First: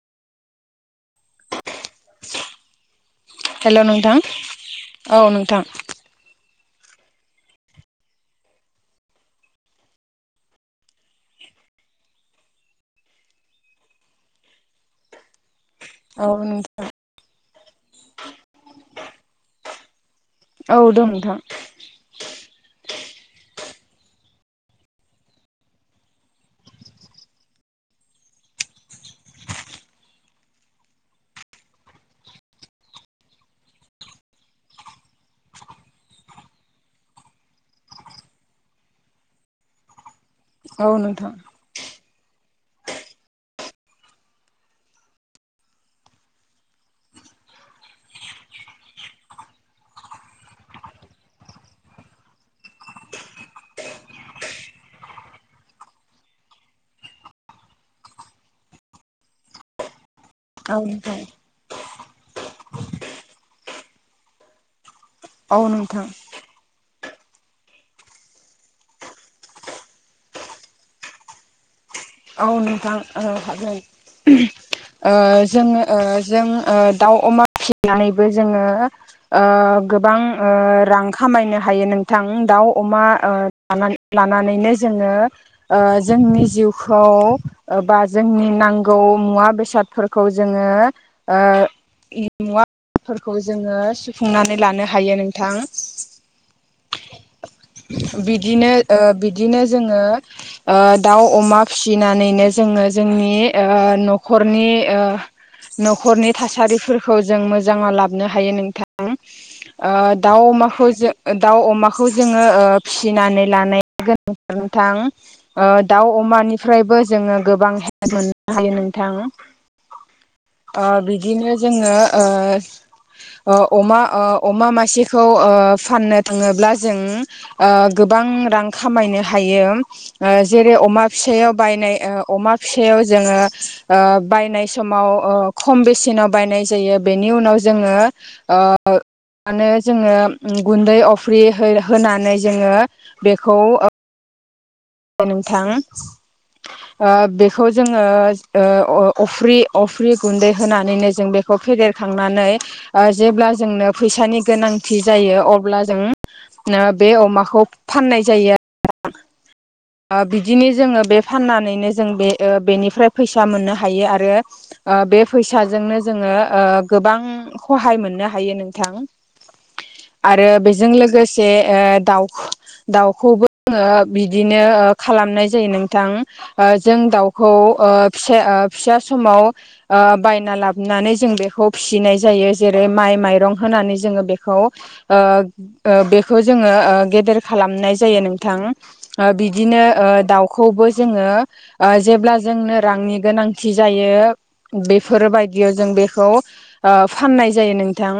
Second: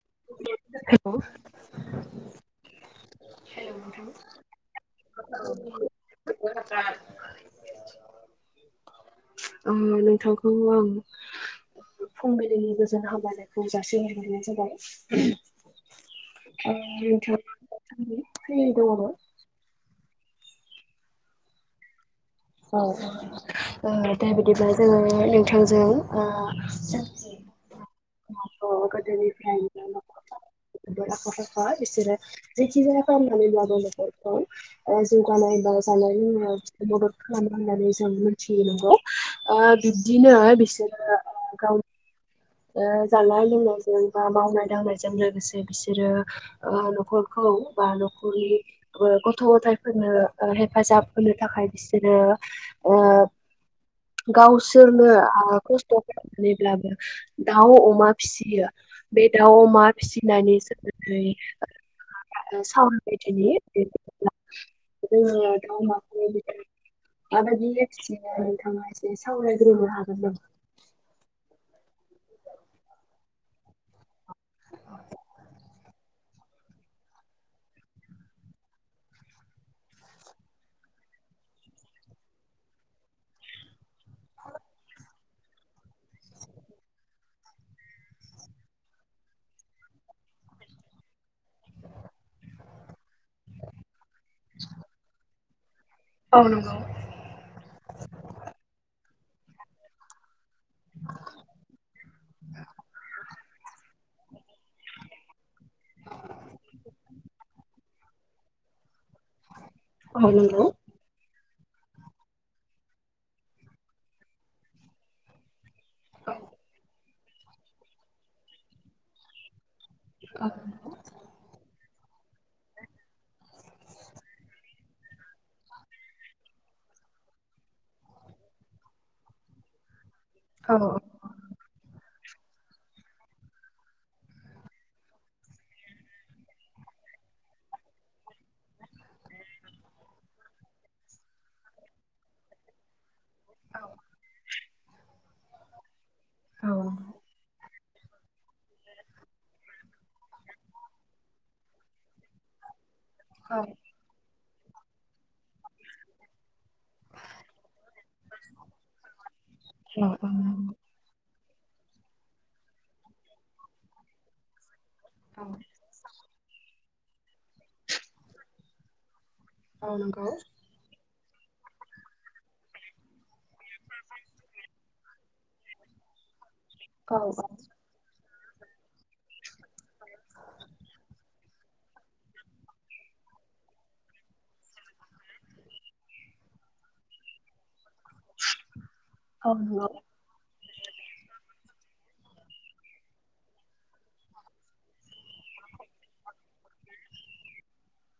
[inaudible] [unintelligible] हेल' नोंथां औ नोंथां [unintelligible] अ नोंथांखौ आं फुंबिलिनि गोजोन हामलायनायखौ जासिहरगोरनाय जाबाय औ नोंथां [inaudible] [unintelligible] औ दं नोंथां। औ, ओ दा बिदिब्ला जोङो नोंथांजों ओ, गोदोनिफ्राय [inaudible] आखा फाखा बिसोरो जेखि जाया खालामनानैब्लाब्लाबो न'खरखौ जौगानाय जानाय लोंनाय मदद खालामो होननानै जों मिथियो नंगौ, ओ बि दिनो औ बिसोरो, नोंथां ओ गावनि ओ जानाय लोंनायजों बा मावनाय दांनायजों लोगोसे बिसोरो ओ न'खर खौ बा न'खरनि गथ' गथायफोरनो हेफाजाब होनो थाखाय बि सोरो ओ गावसोरनो आ खस्थ' खालामनानैब्लाबो दाउ अमा फिसियो। बे दाउ अमा फिसि औ दानि नोंथां सोमोन्दै [inaudible] [unintelligible] आरो दाव औ अमाखौ नोंथां [inaudible] माबायदि एखि नोंथाङा एसे सावरायग्रोनो हागोन नामा? औ नोंथां औ हागोन, ओ जोङो जों ओ दाउ अमा फिसिनानैबो जोङो ओ गोबां ओ रां खामायनो हायो। नोंथां दाउ अमा ओ लानानै लानानैनो जोङो ओ जोंनि जिउ खौ बा जोंनि नांगौ मुवा बेसादफोरखौ जोङो ओ मुवाफोरखौ जोङो सुफुंनानै लानो हायो नोंथां। औ नंगौ बिदिनो ओ बि बिदिनो जोङो दाउ अमा फिसिनानैनो जोङो जोंनि ओ न'खरनि ओ न'खरनि थासारिफोरखौ जों मोजाङाव लाबनो हायो नोंथां। ओ औ दाउ नंगौ अमाखौ जों दाउ अमाखौ जोङो ओ फिसिनानै लानाया गोनांथार नोंथां। ओ दाउ अमानिफ्रायबो जोङो गोबां हेल्प मोननो हायो नोंथां। औ ओ बिदिनो जोङो ओ, ओ अमा ओ अमा मासेखौ ओ फाननो थाङोब्ला जों ओ गो गोबां रां खामायनो हायो। जेरै, औ अमा फिसायाव नाय ओ अमा फिसायाव जोङो ओ बायनाय समाव ओ खम बेसेनाव बायनाय जायो। यो बेनि उनाव जोङो ओ मानो जोङो गुन्दै अफ्रि हो-होनानै जोङो बेखौ नोंथां ओ बेखौ जोङो ओ अ-अफ्रि अफ्रि गुन्दै होनानैनो जों बेखौ फेदेरखांनानै औ जेब्ला जोंनो फैसानि गोनांथि जायो अब्ला जों बे अमाखौ फाननाय जायो आ औ औ बिदिनो जोङो बे फाननानैनो जों बे ओ बेनिफ्राय फैसा मोननो हायो आरो ओ बे औ फैसाजोंनो जोङो ओ गोबां खहाय मोननो हायो नोंथां। औ नंगौ। आरो बेजों लोगो जे ओ दाउ दाउखौबो बिदि नो खालामनाय जायो नोंथां जों औ दाउखौ फिसे ओ फिसा समाव ओ बायना लाबोनानै जों बेखौ फिसिनाय जायो जेरै माइ माइरं होनानै जोङो बेखौ ओ ओ बेखौ जोङो गेदेर खालामनाय जा जायो नोंथां ओ औ बिनोदिनो नंगौ। ओ दाउ खौबो जोङो ओ जेब्ला जोंनो रांनि गोनांथि जायो बेफोरबायदियाव जों बेखौ फाननाय जायो नोंथां।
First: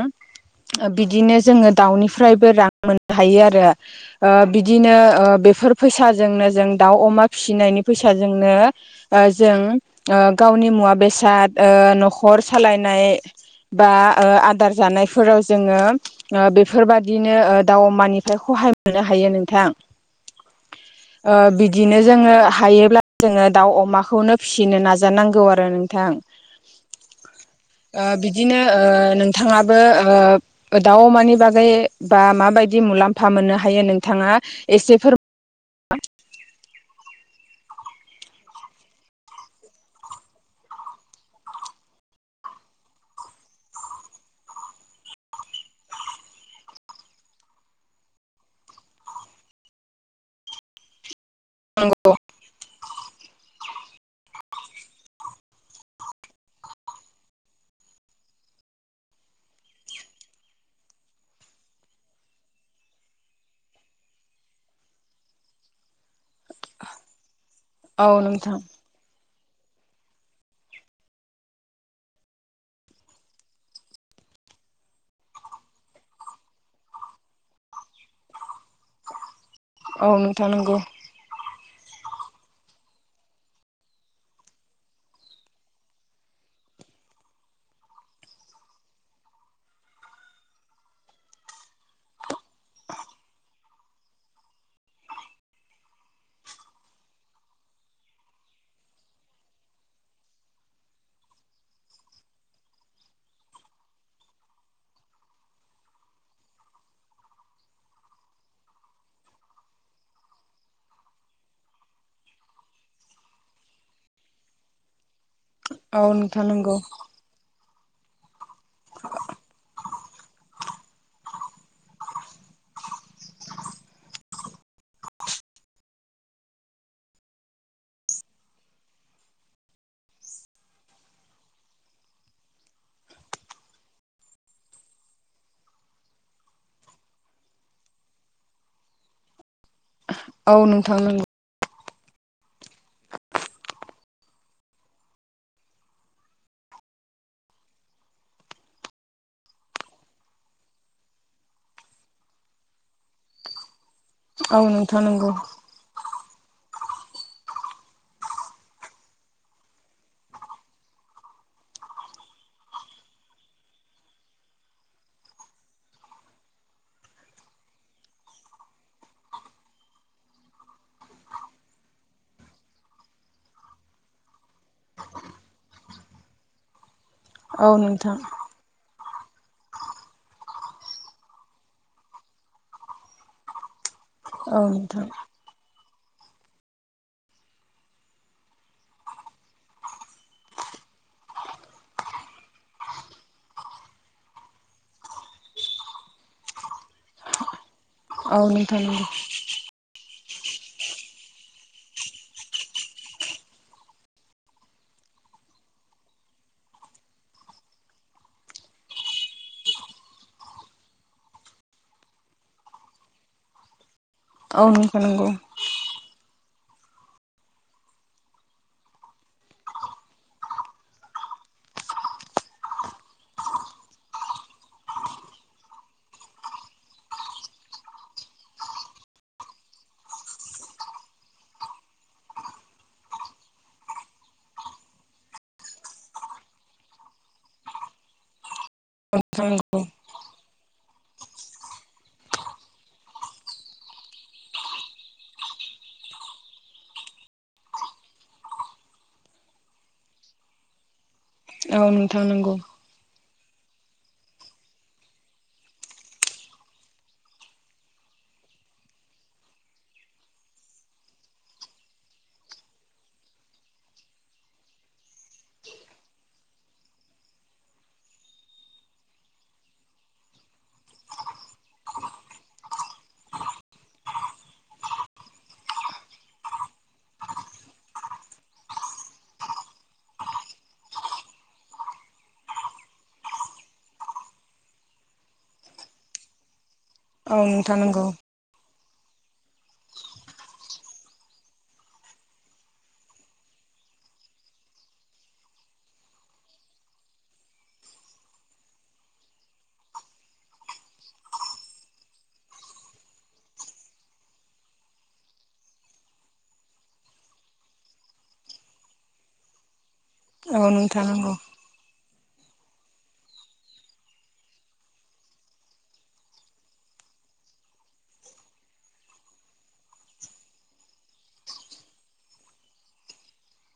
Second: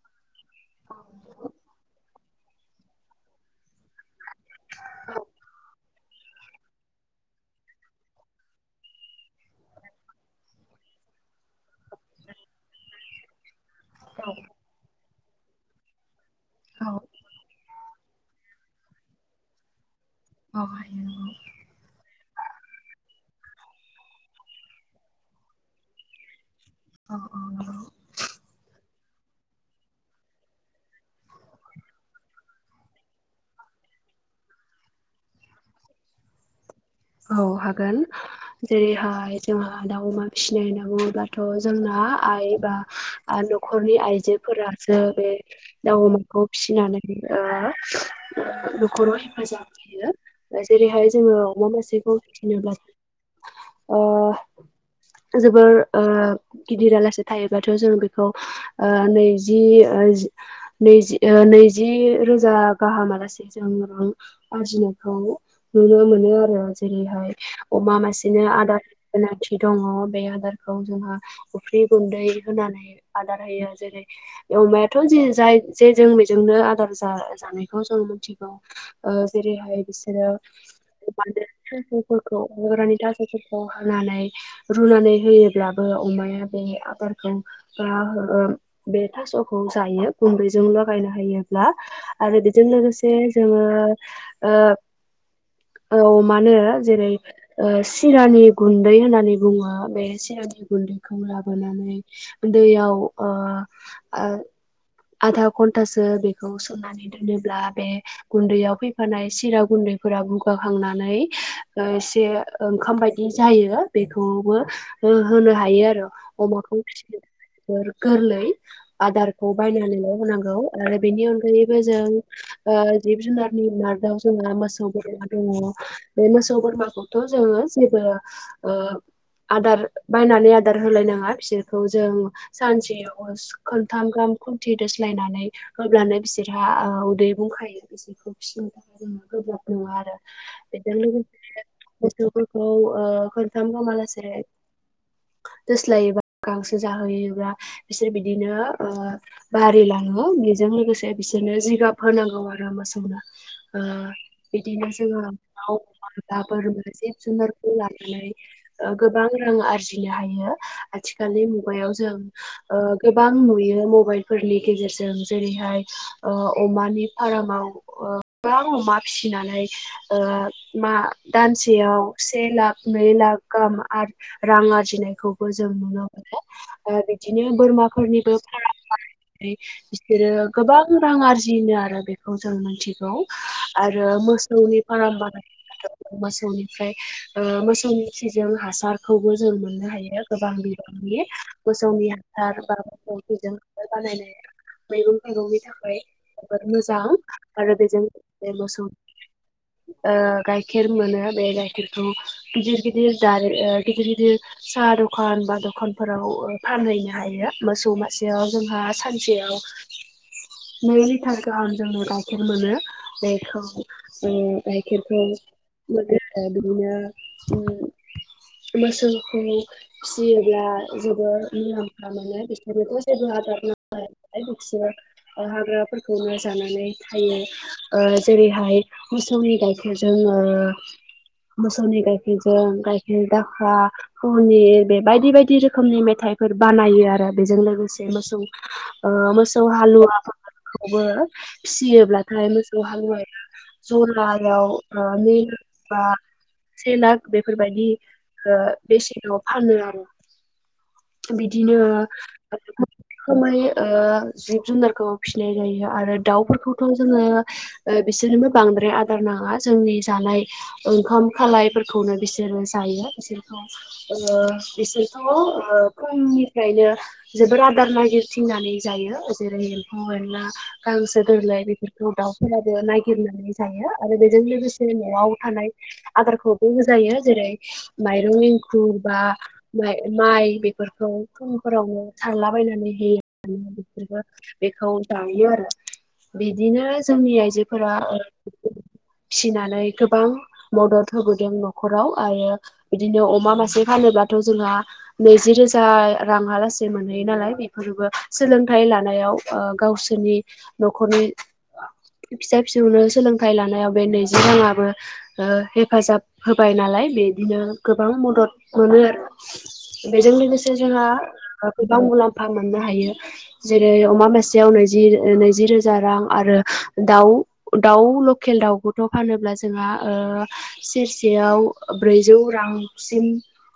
औ बिदिनो जोङो दाउनिफ्रायबो रां मोननो हायो आरो। ओ बिदिनो ओ बेफोर फैसाजोंनो जों दाउ अमा फिसिनायनि फैसाजोंनो जों गावनि मु मुवा बेसाद ओ न'खर सालायनाय बा आदार जानायफोराव जोङो ओ औ बेफोरबादिनो ओ दाउ मानिफ्राय खहाय मोननो हायो नोंथां? औ हायो बिदिनो जोङो हायोब्ला जोङो दाउ अमाखौनो फिसिनो नाजानांगौ आरो नोंथां। औ नंगौ ओ बिदिनो ओ नोंथाङाबो ओ दाउ अमानि बागै बा माबायदि मुलाम्फा मोननो हायो नोंथां एसे फोर औ हागोन। जेरैहाय जोंहा दाउ अमा फिसिनाय होनना बुङोब्लाथ' जोंना आ आइ बा आ न'खरनि आइजोफोरासो बे दाउ अमाखौ फिसिनानै ओ नखराव हेफाजाब होयो जेरैहाय जोङो अमा मासेखौ फोरमायनांगौ फिनोब्ला ओ जोबोर ओ गिदिरालासे थायोबाथ' जों बेखौ नैजि नैजि-नैजि-नैजि रोजा गाहामलासे जों रां आरजिनो खौ नुनो मोनो आरो जेरैहाय अमा औ मासेनो नोंथां आदार होनाय दङ बे आदारखौ जोहा अफ्रि गुन्दै होनानै आदार होयो जेरै अमायाथ' जे जाय जेजों बेजोंनो आदार जा-जानायखौ जों मिथियो। जेरैहाय औ बिसोरो नोंथां नंगौ अमानो थास'फोरखौ हाग्रानि थास'फोरखौ होनानै रुनानै होयोब्लाबो अमाया बे आबादखौ ओ हो बे थास'खौ जायो गुन्दैजों लगायना होयोब्ला आरो बेजों लोगोसे जोङो ओ औ। मानो जेरै ओ सिरानि गुन्दै होननानै बुङो बे सिरानि गुन्दैखौ लाबोनानै दैयाव ओ आ आधा घन्टासो बेखौ सोमनानै दोनोब्ला बे गुन्दैयाव फैफानाय सिरा गुन फोरा बुगाखांना नै ओ एसे ओंखाम बायदि जायो बेखौबो हो होनो हायो औ आरो नोंथां नंगौ अमाखौ फिनो गोरलै। आदारखौ बायनानैल' होनांगौ आरो बेनि अनगायैबो जों जिब जुनारनि बोरमाजों जोंहा मोसौ बोरमा दंङ। बे मोसौ बोरमाखौथ' जोङो जेबो ओ आदार बायनानै आदार होलायनाङा बिसोरखौ जों सानसेयाव खोनथाम गाहाम खुन्थि दोस्लायनानै होब्लानो बिसोरहा उदै बुंखायो। बिसोरखौ फिसिनो थाखाय जोङो गोब्राब नङा आरो औ बेजों नोंथां नंगौ लोगोसे, मोसौफोरखौ खनथाम हालासे दोस्लायोबा गांसो जाहोयोब्ला बिसोर बिदिनो बारि लाङो बि जों लोगोसे बिसोरनो जिगाब होनांगौ आरो मोसौनो औ बिदिनो नोंथां नंगौ जोङो। औ, [unintelligible] जिब जुनारखौ लानानै गोबां रां आरजिनो हायो। आथिखा खालि मुगायाव जों गोबां नुयो मबाइलफोरनि गेजेरजों जेरैहाय अमानि फारामाव गोबां अमा फिसिनानै मा दानसेयाव से लाख, नै लाख गाहाम आरो रां आरजिनायखौबो जों नुनो मोनो बिदिनो औ नोंथां बोरमाफोरनिबो फार्मआरि बिसोरो गोबां रां आरजिनो आरो बेखौ जों मिथिगौ आरो औ मोसौनि नोंथां फार्म बानायबाथ' मोसौनिफ्राय मोसौनि खिजों हासारखौबो जों मोननो हायो गोबां बिबां नि मोसौनि हासार बा मोसौजों हासार बानायनाय मैगं थाइगंनि थाखाय जबोद मोजां आरो बेजों औ बे नोंथां मोसौ नंगौ गाइखेर मोनो बे गाइखेरखौ गिदिर गिदिर जार गिदिर गिदिर साहा दखान बा दखानफोराव फानहैनो हायो मोसौ मासेयाव जोंहा सानसेयाव नै लिटारखौ आं जोंनो गाइखेर मोनो बेखौ औ नोंथां गायखेरखौ नंगौ मोनो बिदिनो मोसौखौ फिसियोब्ला जोबोर मुलाम्फा मोनो बिसोरनोथ' जेबो आ दार नांलाया बिसोरो हाग्राफोरखौनो जानानै थायो जे रैहाय मोसौनि गाइखेरजों मोसौनि गाइखेरजों गाइखेर दाखा [unintelligible] बे बायदि बायदि रोखोमनि मेथाय फोर बानायो आरो बेजों लोगोसे मोसौ मोसौ हालुवा खौबो फिसियोब्लाथाय मोसौ हालुवाया जरायाव नै लाख बा से लाख बेफोरबायदि बेसेनाव फानो आरो। औ नोंथां नंगौ औ बिदिनो नोंथां नंगौ औ नोंथां नंगौ रोखोमै जिब जुनारखौ फिसिनाय जायो आरो दाउफोरखौथ' जोङो बिसोरनोबो बांद्राय आदार नाङा जोंनि जानाय ओंखाम खालायफोरखौनो बिसोरो जायो बिसोर बिसोरथ' फुंनिफ्रायनो जोबोर आदार नागिरथिं नानै जायो जेरै एम्फौ एनला गांसो गोरलै बेफोरखौ दाउफोराबो नायगिरना नै आरो बेजों लोगोसे न'आव थानाय आदारखौबो होजायो जेरै माइरं एंखुर बा माइ बेफोरखौ फुंफोरावनो सारलाबायनानै होयो। बिसोरबो बेखौ जायो आरो बिदिनो औ जोंनि नोंथां आइजोफोरा [inaudible] फिसिनानै गोबां मदद होबोदों न'खराव आरो बिदिनो अमा मासे फानो ब्लाथ' जोंहा नैजि रोजा रांहालासे मोनहैयो नालाय बेफोरबो सोलोंथाइ ला नायाव गावसोरनि न'खनि फिसा फिसौनो सोलोंथाइ लानायाव बे नैजि राङाबो हेफाजाब होबाय नालाय बिदिनो गोबां मदद मोनो आरो बेजों लोगोसे जोंहा नंगौ गोबां मुलाम फा मोननो हायो जेरै अमा मासेयाव नैजि नैजि रोजा रां आरो दाउ दाउ लकेल दाउखौथ' फानोब्ला जोंहा सेरसेयाव ब्रैजौ रां सिम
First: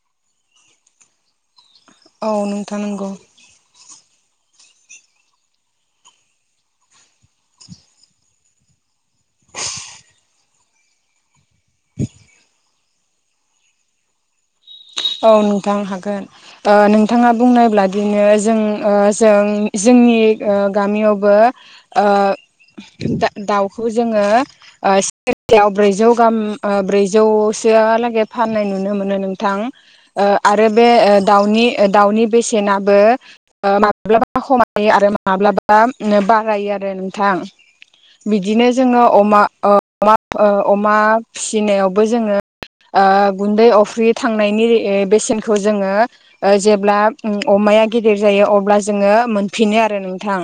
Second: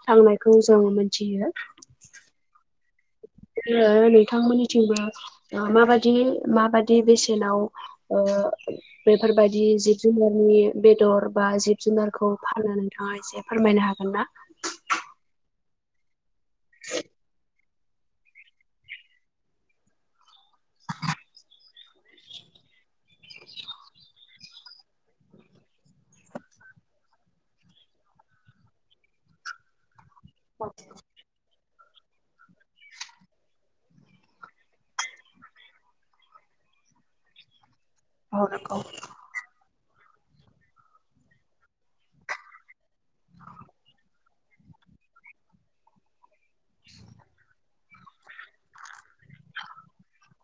थांनायखौ जों मोनथियो। औ नोंथा नंगौ। नोंथांमोननिथिंबो माबादि माबादि बेसेनाव बेफोरबायदि जिब जुनारनि बेदर बा जिब जुनारखौ फानना नोंथांआ एसे फोरमायनो हागोन ना औ नोंथां हागोन ओ नोंथाङा बुंनोब्ला बिदिनो जों ओं जों जोंनि ओ गामियावबो ओ दा दाउखौ जोङो ओ सेरसेयाव ब्रैजौ गाहाम ब्रैजौ सोहालागै फाननाय नुनो मोनो नोंथां ओ आरो बे ओ दाउनि दाउनि बेसेनाबो माब्लाबा खमायो आरो माब्लाबा बारायो आरो नोंथां औ बिदिनो नंगौ जोङो अमा अ अ अमा फिसिनायावबो जोङो गुन्दै अफ्रि थाङो मावनायनि ए बेसेनखौ ओ जोङो जेब्ला अमाया गिदिर जायो अब्ला जोङो मोनफनो आरो नोंथां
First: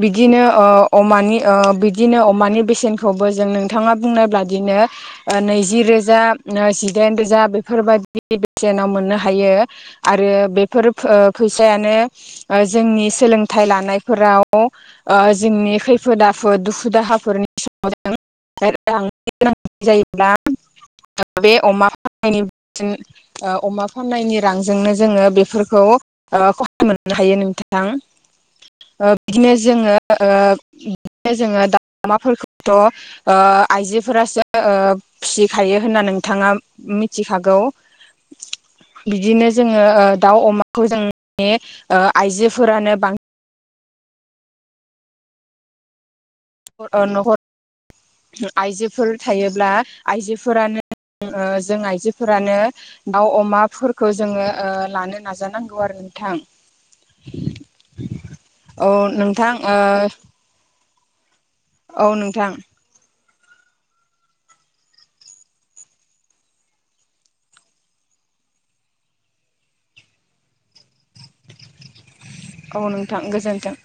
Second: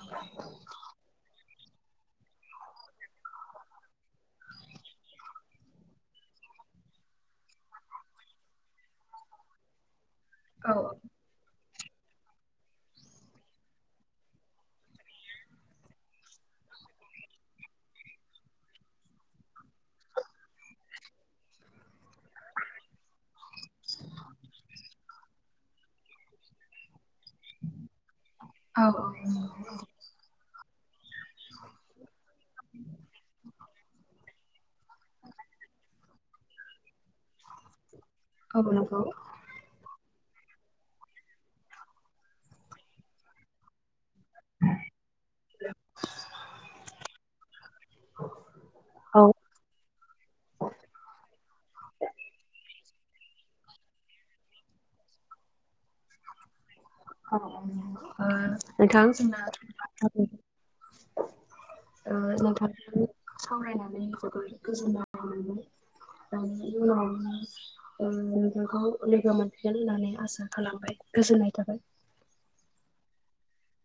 बिदिनो ओ अमानि अ बिदिनो अमानि बेसेनखौबो जों नोंथाङा बुंनाय ब्लादिनो नैजि रोजा नो जिदाइन रोजा बे बेफोरबायदि बेसेनाव मोननो हायो आरो बेफोर फै फैसायानो जोंनि ओ सोलोंथाइ लानायफोराव जोंनि ओ खैफोद आफोद दुखु दाहाफोरनि [inaudible] आरो आं गोनां जायोब्ला बे अमा [unintelligible] ओ अमा फाननायनि रांजोंनो जोङो बेफोरखौ खरसा मोननो हायो नोंथां ओ बिदिनो जोङो ओ बिदिनो जोङो दाउ अमाफोरखौथ' ओ आइजोफोरासो फिसिखायो होननि नोंथाङा मिथिखागौ औ नंगौ बिदिनो जोङो दाउ अमाखौ जोंनि ओ आइजोफोरानो बांसिन [inaudible] ओ नखर आइजोफोर औ थायोब्ला आइजोफोरानो ओ जों आइजोफोरानो दाउ अमाफोरखौ जोङो ओ लानो नाजानांगौ आरो नोंथां औ नोंथां ओ [unintelligible] औ ओ नोंथां नोंथांजों सावरायनानै जोबोर गोजोननाय मोनबाय ओं उनाव ओ नोंथांखौ लोगो मोनफिगोन होननानै आसा खालामबाय गोजोननाय थाबाय औ नोंथां गोजोन्थों